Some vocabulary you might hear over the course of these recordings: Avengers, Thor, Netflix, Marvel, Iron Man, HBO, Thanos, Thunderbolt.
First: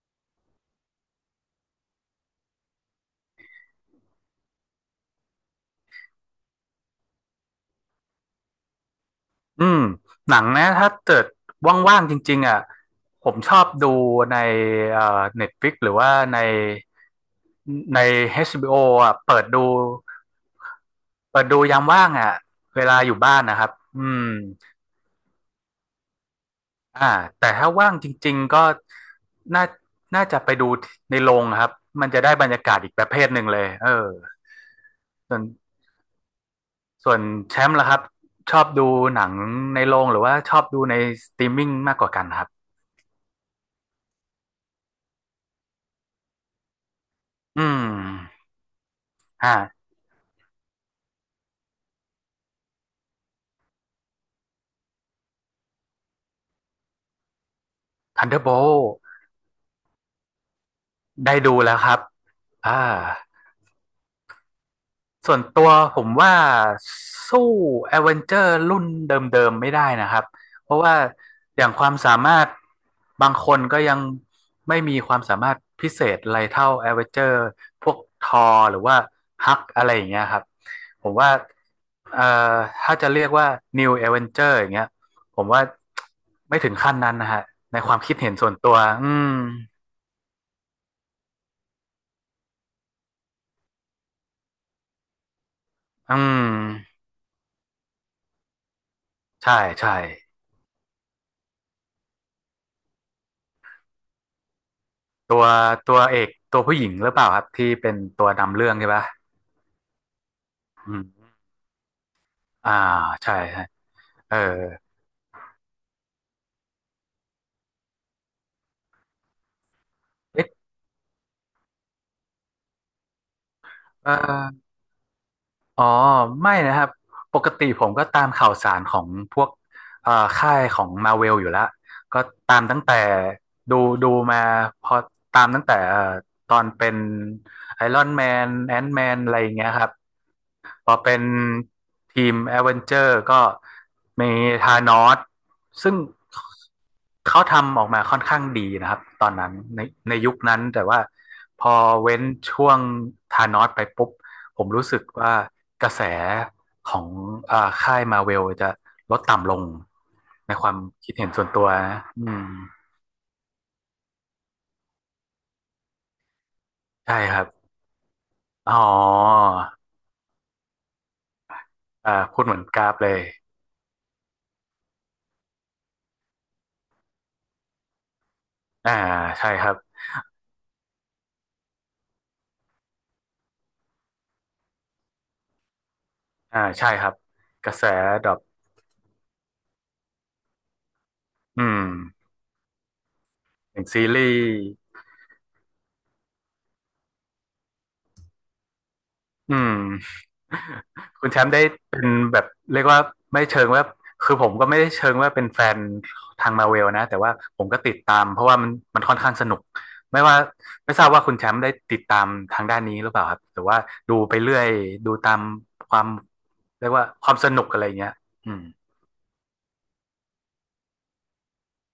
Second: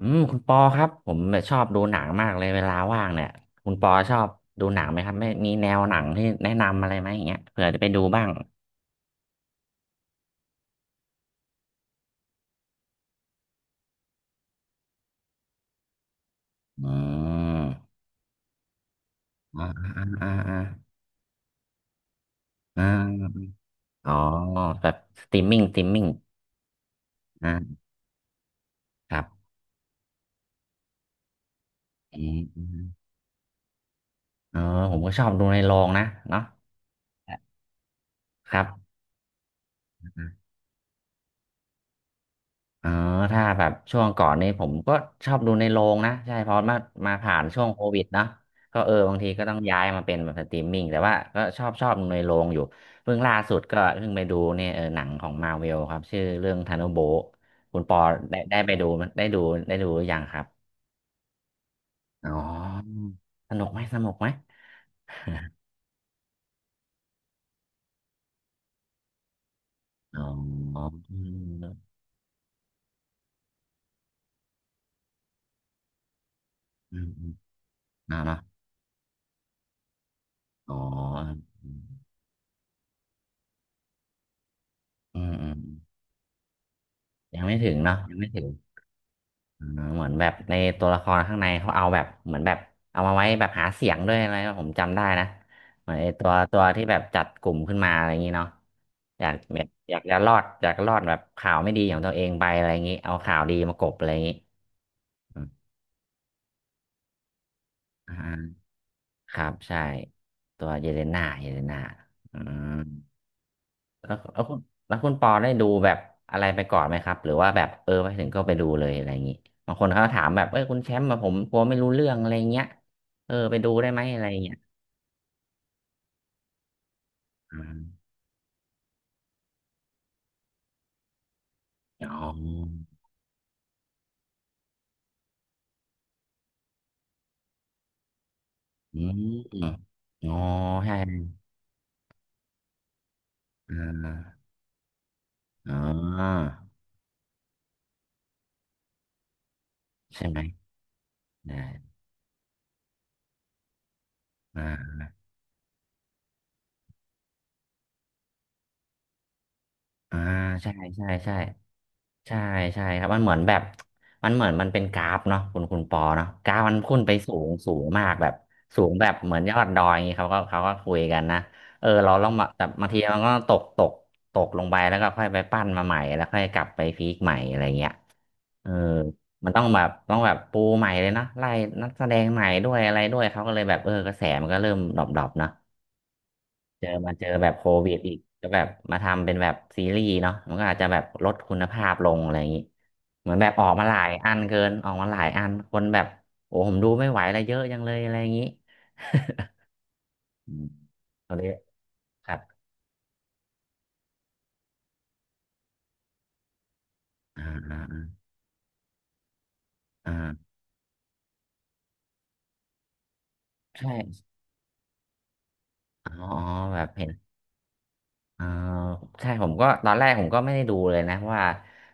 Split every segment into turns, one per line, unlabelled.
อืมคุณปอครับผมแบบชอบดูหนังมากเลยเวลาว่างเนี่ยคุณปอชอบดูหนังไหมครับไม่มีแนวหนังที่แนะนำอะไรไหมอย่างเงี้ยเผื่อจะไปดูบ้าง
อืมหนังนะถ้าเกิดว่างๆจริงๆอ่ะผมชอบดูในเอ่อ Netflix หรือว่าใน
อืม
ใน HBO อชบีโออ่ะเปิด
อ่า
ดู
อ่าอ่าอ่า
ยามว่างอ่ะ
อ
เวลาอยู่บ้าน
า
นะครับอื
อ๋อ
ม
แบบสตรีมมิ่งสตรีมมิ่ง
อ่าแต่ถ้า
อ่า
ว่างจริงๆก็
ครับ
น่าน่าจะไปดูในโรงครับมัน
อื
จะได้
ม
บรร
อ
ยา
ม
กาศอีกประเภทหนึ่งเลยเออ
อ๋อผมก็ชอบ
ส่วน
ดูในโรงนะเนาะ
ส่วนแชมป์ล่ะครับ
ค
ช
รั
อบดู
บ
หนังในโรงหรือว่าชอบดูในสตรีมมิ่งมากกว่ากันครับ
อ๋อถ้าแบบช่วงก่อนนี่ผมก็ชอบดูในโรงนะใช่เพราะมาผ่านช่
อื
วงโควิดเนาะ
ม
ก็เออบางทีก็
อ่า
ต้องย้ายมาเป็นแบบสตรีมมิ่งแต่ว่าก็ชอบดูในโรงอยู่เพิ่งล่าสุดก็เพิ่งไปดูเนี่ยเออหนังของมาเวลครับชื่อเรื่องธานุโบะคุณปอ
ทันเด
ได้
อร์โบ
ได้ไปดูมั้ยได้ดูได้ดูหรือยังครับ
ได้ดูแล้วครับ
อ๋อ
อ่า
สนุกไหมสนุกไหม
ส่วนตั วผมว่าสู้ a อเวนเจอร์รุ่นเดิมๆไม่ได้นะค
อ๋
รั
อ
บ เพราะว่า
อื
อ
ม
ย่างความสามารถบางคนก็ยังไม่มีความสามารถพิเศษอะไรเท่า a อ
อื
เว
ม
นเจ
อื
อ
ม
ร์พวก
เนาะ
ท
เนาะ
อร์หรือว่าฮักอะไรอย่างเงี้ยครับ
อ๋อ
ผมว่า
อืม
เอ่อถ้าจะเรียกว่า New Avenger อย่างเงี้ย
อืม
ผ
อื
ม
ม
ว่าไม่ถึงขั้นนั้นนะ
ยั
ฮะ
งไม่ถึง
ในค
เนาะ
วามคิ
ยั
ด
งไม่
เห็น
ถึง
ส่วนตัวอืม
อ่าเหมือนแบบในตัวละครข้างในเขาเอาแบบเหมือนแบบเอามาไว้แบบหาเสียงด้วยอะไรผมจำได้นะเหมือนไอ้
อื
ตัวที่แบ
ม
บจัดกลุ่มขึ้นมาอะไรอย่างนี้เนาะอยาก
ใช่
แบบ
ใช่
อยากจะรอดอยากรอดแบบข่าวไม่ดีของตัวเองไปอะไรอย่างนี้เอาข่าวดีมากลบอะไรอย่างนี้
ตั
อ
ว
ม
ตัวเอกตัวผู้หญิงหรือเปล่าครับที่เป็น
อ่
ตัวนำ
า
เรื่องใช่ปะ
ครับใช่ตัวเยเล
อืม
น่าเยเลน่าอืม
อ่าใช่ใช่
แล้ว
เออ
แล้วคุณแล้วคุณปอได้ดูแบบอะไรไปก่อนไหมครับหรือว่าแบบเออไปถึงก็ไปดูเลยอะไรอย่างนี้บางคนเขาถามแบบ
เอ๊ะ
เอ้ยคุณแชมป์มาผมกลัวไม่รู้เรื่องอะไรเงี้ยเออไปดูได้ไหม
เอ
อะไรเงี้ย
ออ๋อไม่นะครับปกติผม
อา
ก็ตามข่าวสารของพวกเอ่อค่ายของมาเวลอยู่แล้ว
อ๋
ก็ตาม
อ
ตั้งแต่ดูมาพอตามตั้งแต่ตอนเป็นไอรอนแมนแอน m ์
อื
แมนอะไรอย่างเงี้ยค
ม
รับ
อ๋อ
พอ
ใช่
เป็นทีมแอดเวนเจอร์ก็
อ่
มี
า
ธานอส
อ๋
ซึ่ง
อ
เขาทำออกมาค่อนข้างดีนะครับตอนนั้นในใน
ใช่
ยุ
ไห
ค
ม
นั้นแต่ว่าพ
ได้
อเว้นช่วงธานอสไปปุ๊บผ
อ่
มรู้
า
สึกว่ากระแสของอ่าค่ายมาเวลจะลดต่ำลง
อ่า
ในค
ใช่
วาม
ใช่
คิดเห็น
ใช่
ส่วนตัวนะอื
ใช่
ม
ใช่ครับมันเหมือนมันเป็นกราฟเนาะคุณปอเนาะกราฟมันพุ่นไป
ใช่
สู
ครับ
งสูงมากแบบ
อ๋อ
สูงแบบเหมือนยอดดอยอย่างงี้เขาก็คุยกันนะเออเรา
อ่า
ต้อง
พู
มา
ดเหมือ
แต่
นก
บา
รา
ง
ฟ
ที
เล
มั
ย
นก็ตกลงไปแล้วก็ค่อยไปปั้นมาใหม่แล้วค่อยกลับไปพีคใหม่อะไรเงี้ยเออ
อ่า
มั
ใช่
นต้อ
ค
ง
รับ
แบบปูใหม่เลยนะไล่นักแสดงใหม่ด้วยอะไรด้วยเขาก็เลยแบบเออกระแสมันก็เริ่มดรอปๆเนาะ
อ่าใช่ครับ
เจอแบบโค
กระแส
วิดอีก
ดรอป
ก็แบบมาทำเป็นแบบซีรีส์เนาะมันก็อาจจะแบบลดคุ
อื
ณ
ม
ภาพลงอะไรอย่างนี้เหมือนแบบออก
อย่า
มา
ง
หลา
ซี
ย
รี
อัน
ส์
เกินออกมาหลายอันคนแบบโอ้ผมดูไม่ไหวอะไรเยอะจังเลยอะไรอย่างนี้
อืม
อืม
คุณ
เอา
แช
เล
ม
ย
ป์ได้เป็น
ครั
แบบ
บ
เรียกว่าไม่เชิงว่าคือผมก็ไม่ได้เชิงว่าเป็นแฟนทางมาเวลนะแต่ว่า
อ่า
ผมก็ติด
อ่า
ตามเพราะว่ามันค่อนข้างสนุก
อ่
ไม่ว่า
า
ไม่ทราบว่าคุณแชมป์ได้ติดตามทางด้านนี้หรือเปล่าครับหรือ
ใ
ว่าดู
ช่
ไปเรื่อยดูตามความ
อ๋ออ๋อแบ
เรี
บ
ยก
เห็
ว่า
น
ความสนุกอะไรเงี้ย
อ่า
อืม
ใช่ผมก็ตอนแรกผมก็ไม่ได้ดูเลยนะเพราะว่า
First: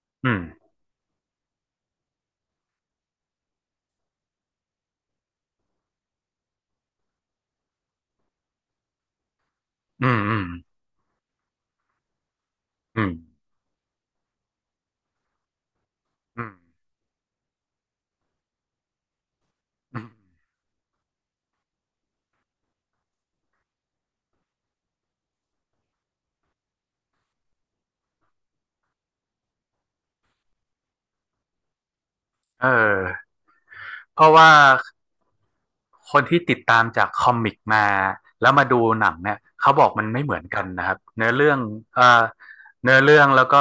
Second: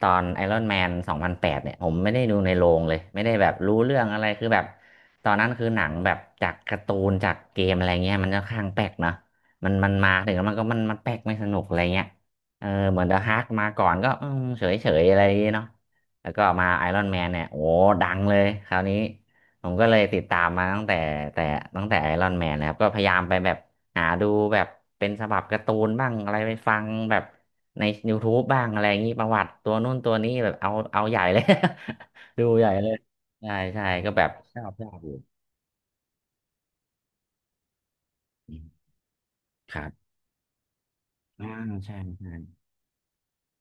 ตอน
อื
ไอ
ม
รอนแมน2008เนี่ยผมไม่ได้ดูในโรงเลยไม่ได้แบบรู้เรื่องอะไรคือแบบตอนนั้นคือหนังแบบจากการ์ตูนจากเกมอะไรเงี้ยมันจะคข้างแปลกเนาะมัน
อื
มา
ม
ถึง
อืม
แล้วมันก็มันแปลกไม่สนุกอะไรเงี้ยเออเหมื
อื
อน
ม
เดอะฮาร์กมาก่อนก็เฉยเฉยๆอะไรอย่างเงี้ยเนาะแล้วก็มาไอรอนแมนเนี่ยโอ้ดังเลยคราวนี้ผมก็เล
อื
ย
ม
ติดตามมาตั้งแต่แต่ตั้งแต่ไอรอนแมนนะครับก็พยายามไปแบบ หาดูแบบเป็นฉบับการ์ตูนบ้างอะไรไปฟังแบบใน YouTube บบ้างอะไรอย่างนี้ประวัติตัวนู่นตัวนี้แบบเอาใหญ่เลย ดู
เอ
ให
อ
ญ่เลยใช่ใช่ก็
เพ
แบบ
ราะว่า
ชอบอยู่
คนที่ติดตามจากคอมิกมาแล้
อื
ว
ม
มาดูหนังเนี่ยเขา
ค
บ
รั
อกมั
บ
นไม่เหมือนกันนะครับเนื้อ
อ่า
เรื่อง
ใช่
เอ่อ
ใช่
เนื้อเรื่องแล้วก็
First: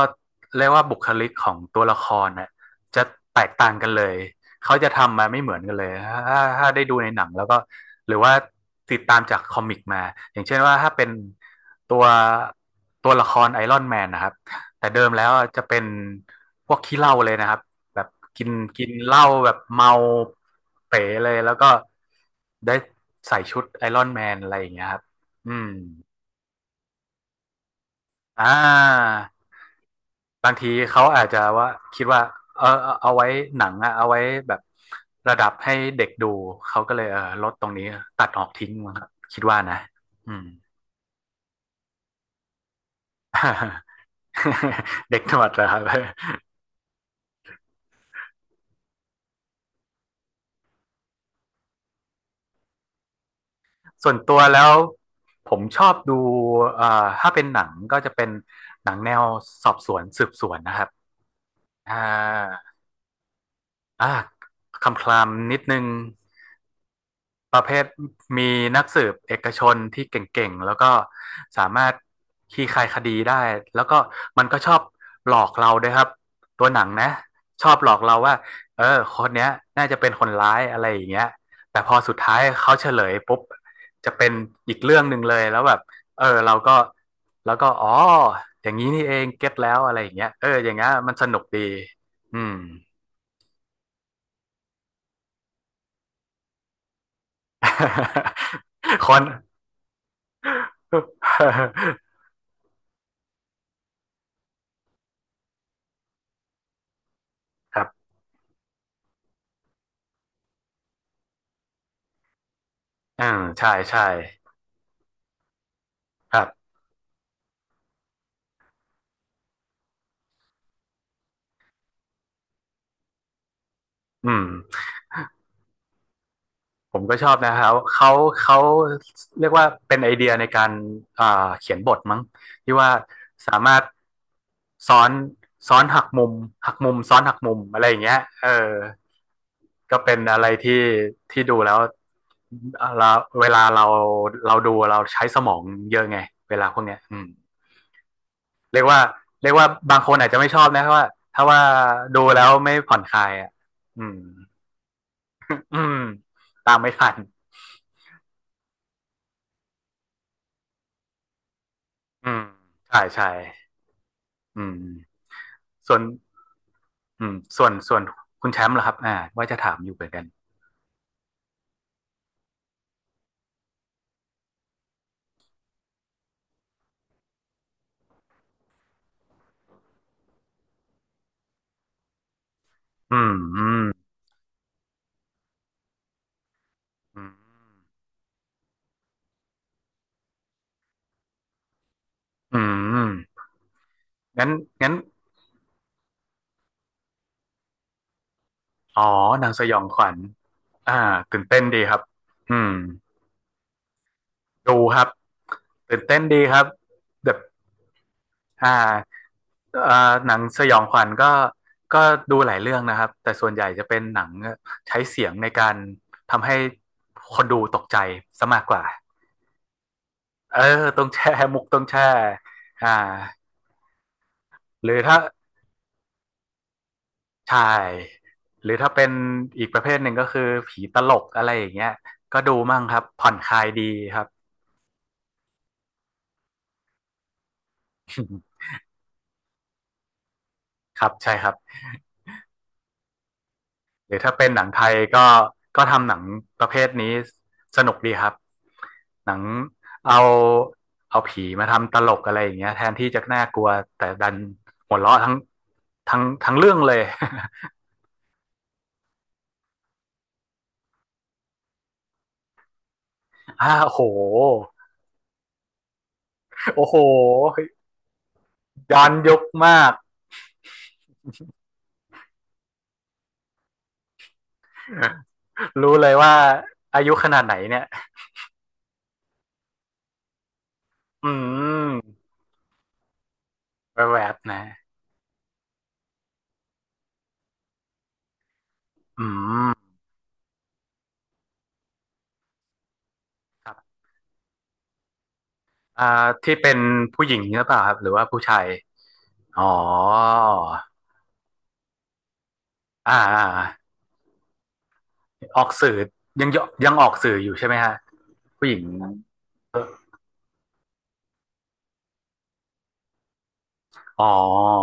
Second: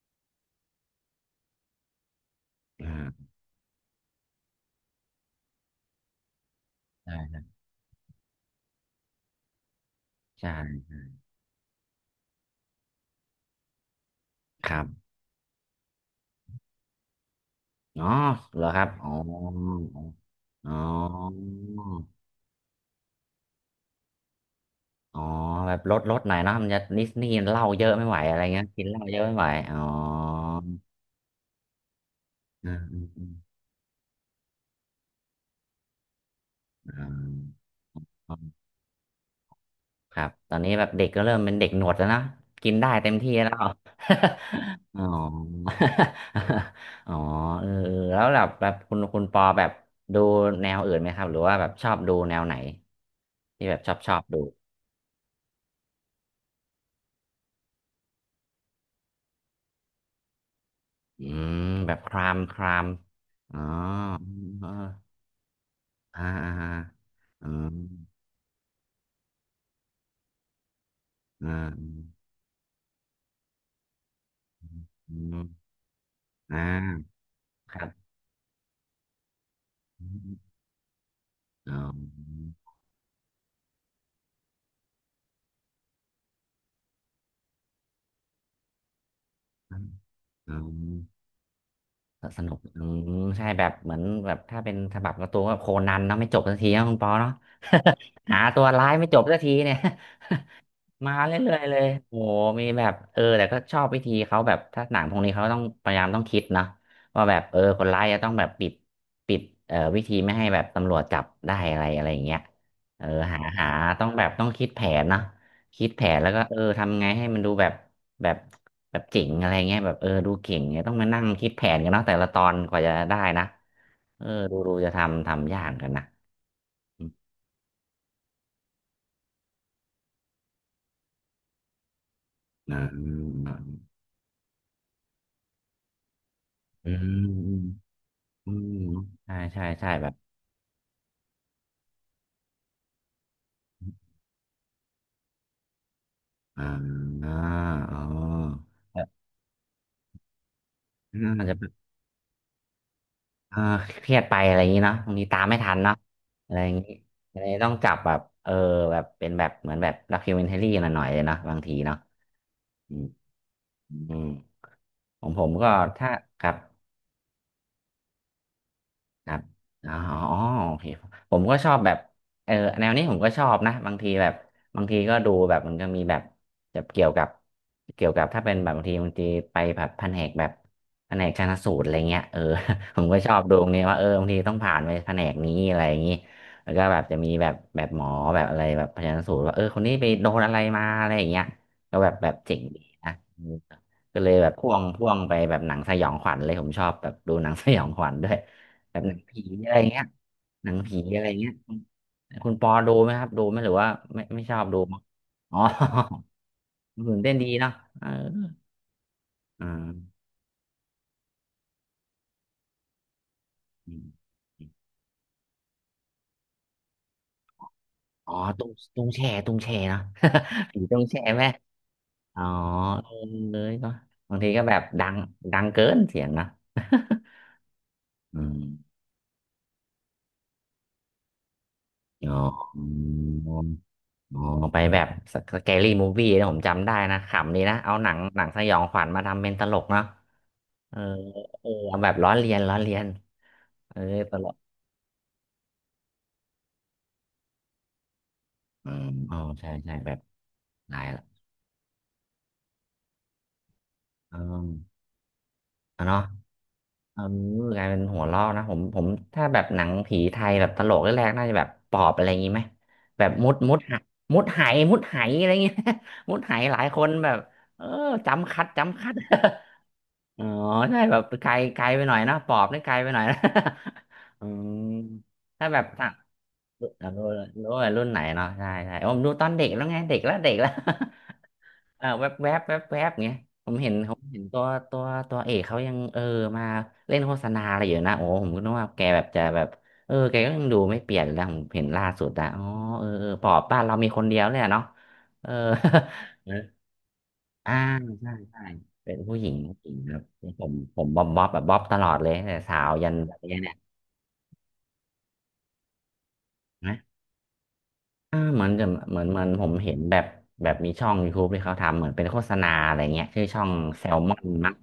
เรียกว่าบุคลิกของตัวละครเนี่ย
อ่
จะ
า
แตกต่างกันเลยเขาจะทำมาไม่เหมือนกันเลยถ้าได้ดูในหนังแล้
ใช่
วก็หรือว่าติดตามจากคอมิกมาอย่าง
ใช่
เช่นว่าถ้าเป็นตัวตัวละครไอรอนแมนนะครับ
ครั
แต่เดิ
บ
มแล้วจะเป็นพวกขี้เหล้าเลยนะครับ แบ
อ๋อ
บกิน
เหรอครั
กิ
บ
น
อ๋อ
เหล้าแบบเมา
อ๋อ
เป๋เลยแล้วก็ได้ใส่ชุดไอรอนแมนอะไรอย่างเงี้ยครับ
อ๋อ
อืม
แบบลดหน่อยเนาะมันจะนิสนี่เหล้าเยอะไม่ไหวอะไร
อ่า
เงี้ยกินเหล้าเยอะไม่ไหวอ๋อ
บางทีเขาอาจจะว่าคิดว่าเออ
อืม
เอา
อืมอื
ไว้
ม
หนังอะเอาไว้แบบระดับให้เด็กดูเขาก็เล
อ
ยเออลดตรงนี้ตัดออก
อ
ทิ้งมั้งครับคิดว่านะ
ครับ
อืม
ตอนนี้แบบเด็กก็เริ่มเป็นเด็กหนวดแล้วนะกินได้เต็มที่แล้ว อ๋อ
เด็กหนวดเหรอครับ
อ๋อเออเออแล้วแบบคุณปอแบบดูแนวอื่นไหมครับหรือว่าแบบชอบดูแนวไหนที่แบบชอบ ช
ส่ว
อ
น
บ
ตัว
ดู
แล้วผมชอบดูเอ่อถ้าเป็นหนังก็จะเป็นหนังแนวสอบสวนสืบสวนนะครับ
อืมแบ
อ่า
บครามครามอ๋อ
อ่า
เออ
คำคลามนิดนึง
อ่าอ่าอ่าอื
ประ
ม
เภทมีนักสืบเอกชนที่เก่งๆ แล้วก็
อ่
สามารถ
า
ขี่ครายคดีได้แล้วก็มันก็ชอบ
อื
หลอก
ม
เราด้วยครับ
อ่
ตัวหนังนะ
า
ชอ
ค
บ
รั
หลอก
บ
เราว่าเออคนเนี้ยน่าจะเป็นคนร้ายอะไรอย่างเงี้ย
อ๋
แต่พอสุดท้าย
อ
เขาเฉลยปุ๊บจะเป็นอีกเรื่องหนึ่งเลยแล้วแบบเออเราก็แล้วก็อ๋ออย่างนี้นี่เองเก็ตแล้วอะไรอย่างเงี้ยเอ
อ๋
ออย่างเงี้ยมัน
อ
สนุกดีอื
สนุ
ม
กอืมใช่แบบเหมือนแบบถ้าเป็นฉบับการ์ตูนก็โคนันเนาะไม่จบสักทีนะคุณปอเนาะ หาตัวร้าย ไม่
คอ
จ
น
บสักทีเนี่ย มาเรื่อยๆเลยโอ้ โหมีแบบแต่ก็ชอบวิธีเขาแบบถ้าหนังพวกนี้เขาต้องพยายามต้องคิดนะว่าแบบ
ค
ค
รั
นร้าย
บ
จะต้องแบบปิดวิธีไม่ให้แบบตำรวจจับได้อะไรอะไรอย่างเงี้ยเออ
อ่า
หา
ใช่ใช่
ต้องแบบต้องคิดแผนนะคิดแผนแล้ว
ค
ก็
รับ
ทำไงให้มันดูแบบแบบแบบเจ๋งอะไรเงี้ยแบบดูเก่งเนี่ยต้องมานั่งคิดแผนกันเนาะแต่ละตอนกว่าจะได้นะเออ
อืม
ดูจะทำยากกันนะ
ผ
อื
ม
ม
ก็ชอบนะครับเขาเขาเรียกว่าเป็นไอเดียในการอ่าเขียนบทมั้งที่
อ่
ว่าสามา
า
รถซ้อนหักมุมหัก
อื
มุมซ้อน
ม
หัก
อื
มุม
ม
อะไรอย่างเงี้ยเอ
อื
อ
มใช่ใช่ใช่
ก็
แบบ
เป็นอะไรที่ดูแล้วเราเวลาเราดูเราใช้สมองเยอะไงเว
อ่
ลาพวกเนี้ยอืม
าอ๋อ
เรียก
แบ
ว่า
บ
บางคนอาจจะไม่ชอบนะเพราะว่า
อา
ถ้า
จจะ
ว่า
แบบ
ดูแล้วไม่ผ่อนคลายอ่ะ
เออเค
อื
รีย
ม
ดไปอะไรอย่างนี้เนาะบางทีตามไม่ทั
อื
นเนาะ
ม
อะไรอ
ตา
ย่าง
ม
นี้
ไม่ทัน
อะไต้องจับแบบแบบเป็นแบบเหมือนแบบด็อกิวเมนทรี่หน่อยๆเลยเนาะบางทีเนาะ
อืม
อื
ใช่
ม
ใช่
อืม
อืม
ของผมก็
ส่วน
ถ้าครับ
อืมส่วนคุณแชมป์เหรอครับอ่า
ครับ
ว่าจะถามอ
อ๋อ
ยู่เหมือนกัน
โอเคผมก็ชอบแบบเออแนวนี้ผมก็ชอบนะบางทีแบบบางทีก็ดูแบบมันก็มีแบบจะเกี่ยวกับถ้าเป็นแบบบางทีไปแบบแผนกแบบแผนกชันสูตรอะไรเงี้ยเออ ผม
อื
ก็ช
ม
อบดู
อื
ตรง
ม
นี้ว่าบางทีต้องผ่านไปแผนกนี้อะไรอย่างนี้แล้วก็แบบจะ
อื
มีแบบ
ม
แบบหมอแบบอะไรแบบชันสูตรว่าคนนี้ไปโดนอะไรมาอะไรอย่างเงี้ยก็แบบแบบเจ๋ง
อื
ดีนะ
ม
ก็เลยแบ
งั้น
บพ่วง
งั้น
พ่วงไปแบบหนังสยองขวัญเลยผมชอบแบบดูหนังสยองขวัญด้วยแบ
อ๋
บ
อ
หนังผี
หนังส
อะ
ย
ไร
องข
เงี้ย
วัญ
หนัง
อ่า
ผีอะไร
ตื่น
เงี้ย
เต้น
คุณ
ดีครับ
คุณ
อื
ปอ
ม
ดูไหมครับดูไหมหรือว่าไม่ชอบดู
ดูค
มั้ง
รับ
อ๋อ
ตื่นเต้นดีครับ
มันตื่น
แบ
เต้น
บ
ดีเนาะเออ
อ่า
อ่
เอ่อ
า
หนังสยองขวัญก็ก็ดูหลายเรื่องนะครับแต่ส่วนใหญ่จะ
อ
เป็น
ม
หนังใช้เสียงในการทำให้คนดูตกใจ
อ๋อ
ซะมาก
ตุ้ง
กว่า
ตุ้งแช่ตุ้งแช่เนาะ
เออ
ผีตุ้
ต้
ง
อง
แช่
แช่
ไหม
มุกต้องแช่
อ๋อ
อ่า
เออเลยก็บางทีก็แบบ
หรือ
ดัง
ถ้า
ดังเกินเสียงนะ
ใช่
อืม
หรือถ้าเป็นอีกประเภทหนึ่งก็คือผีตลกอะไรอย่างเงี้ย
อ๋อ
ก็ดูมั่งครับ ผ่อนคลายดีครับ
อ๋อไปแบบสแกรี่มูฟวี่นะผมจำได้นะขำดีนะเอาหนังส ยองขวัญมาทำเป็นตลกเนาะเออ
ครับใช่ครับ
เออเอาแบบล้อเลียนล้อเลียนเออ
หรือถ้า
ต
เป็
ล
น
ก
หนังไทยก็ทำหนังประเภทนี้สนุกดีครับ
อืม
ห
อ๋
นั
อ
ง
ใช่ใช่แบบ
เอา
หลายละ
ผีมาทำตลกอะไรอย่างเงี้ยแทนที่จะน่ากลัวแต่ดัน
อืม
หัวเราะทั้ง
อ่ะเนาะ
ทั้งเรื่องเลย
เออกลายเป็นหัวเราะนะผมถ้าแบบหนังผีไทยแบบตลกแรกๆน่าจะแบบปอบอะไรอย่างงี้ไหมแบบมุด
อ้า
มุดหะ
โห
มุดไหมุดไหอะไรอย่างงี้ มุดไหหลาย
โอ้โห
คนแบบเออจำคัดจำ
ย้อ
คั
น
ด
ยุคมาก
อ๋อใช่แบบไกลไกลไปหน่อยนะปอบนี่ไกลไปหน่อยนะ อืมถ้าแบบ
รู้เล
ต่า
ยว่า
รู
อายุ
้
ขนาดไหน
รู้
เนี่ย
ว่ารุ่นไหนเนาะใช่ใช่ผมดูตอนเด็กแล้วไงเด็กแล้วเด็กแล้ว
อื
เออแว
ม
บแวบแวบแวบเงี้ยผมเห็นผ
แว
ม
บ
เห็น
ๆ
ตั
นะ
วตัวตัวเอกเขายังมาเล่นโฆษณาอะไรอยู่นะโอ้ผมก็นึกว่าแกแบ
อื
บจะแบบ
ม
แกก็ยังดูไม่เปลี่ยนเลยนะผมเห็นล่าสุดอะอ๋อเออเออปอบ
ครั
บ้านเรา
บ
มีคนเดียวเลยอะเนาะเออ
อ่าที่เป็ นผู้หญิงหรือ
อ่า
เปล่าครับหรือว่า
ใช่
ผู้ชา
ใช่
ย
เป็นผู้หญิง
อ๋อ
ผู้หญิงครับผมบ๊อบบ๊อบแบบบ๊อบตลอดเลยตั้งแต่สาวยั
ออ่
นแบบนี้เนี่ย
าออกสื่อยังยัง
นะ
ออกสื่ออยู่ใช่ไหมฮะ
อ่าเหมือ
ผู้
น
หญิง
จะเหมือนผมเห็นแบบแบบมีช่อง YouTube ที่เขาทำเหมือนเป็นโฆษณาอะไรเงี้ยชื่อช่องแซล
อ๋อ
มอนมั้ง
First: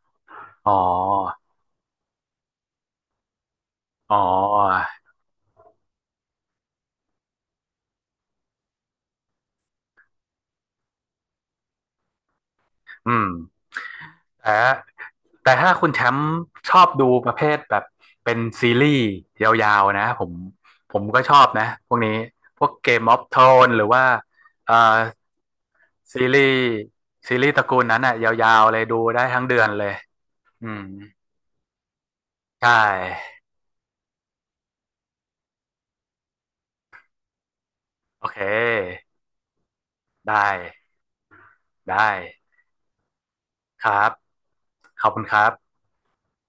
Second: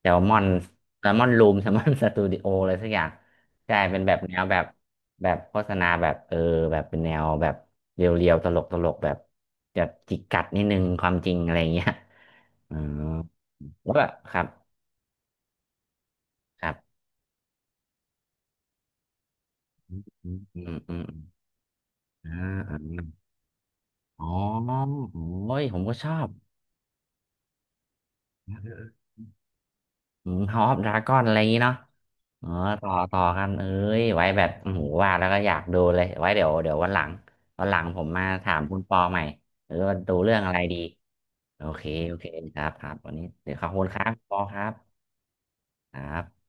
แซลมอน
อ๋
แซลมอน
อ
รูม แซลมอนสตูดิโออะไรสักอย่างใช่เป็นแบ
อ๋อ
บแนวแบบแบบโฆษณาแบบแบบเป็นแนวแบบเรียวๆตลกตลกแบบแบบจิกกัดนิดนึงความจริงอะไรเงี้ย อ๋อ
อืม
แล้วแบบคร
แต่ถ้าคุณแชมป์ช
ับ
อบดูประเภทแบบเป็นซีรีส์ยาว
อื
ๆ
ม
นะผ
อื
ม
มอืมอืม
ก็ชอบนะพวกนี้
อ่า
พวก
อา
เกมออฟโทนหรือว่า
อ๋อ
เอ่อ
โอ้ยผมก็ชอ
ซี
บ
รีส์ตระกูลนั้นอ่ะยาวๆเลยดูได้ทั้งเดือนเลย
อืม
อื
House of
ม
Dragon อะไรอย่างงี้เนาะเออ
ใช
ต่อต่อ
่
กันเอ้ยไว้แบบโอ้โหว่าแล้วก็อยากดูเลย ไว้เดี๋ยววันหลัง วันหลังผมมา
โอเ
ถามคุณปอ
ค
ใหม่เออว่าดูเรื่
ได้
องอะไรดี โอเค
ได้
โอเค ครับ ครับวันนี้เดี๋ยวขอบคุ
ค
ณ
รั
ครับ
บ
ปอครับ
ขอบคุณครับ
ครับ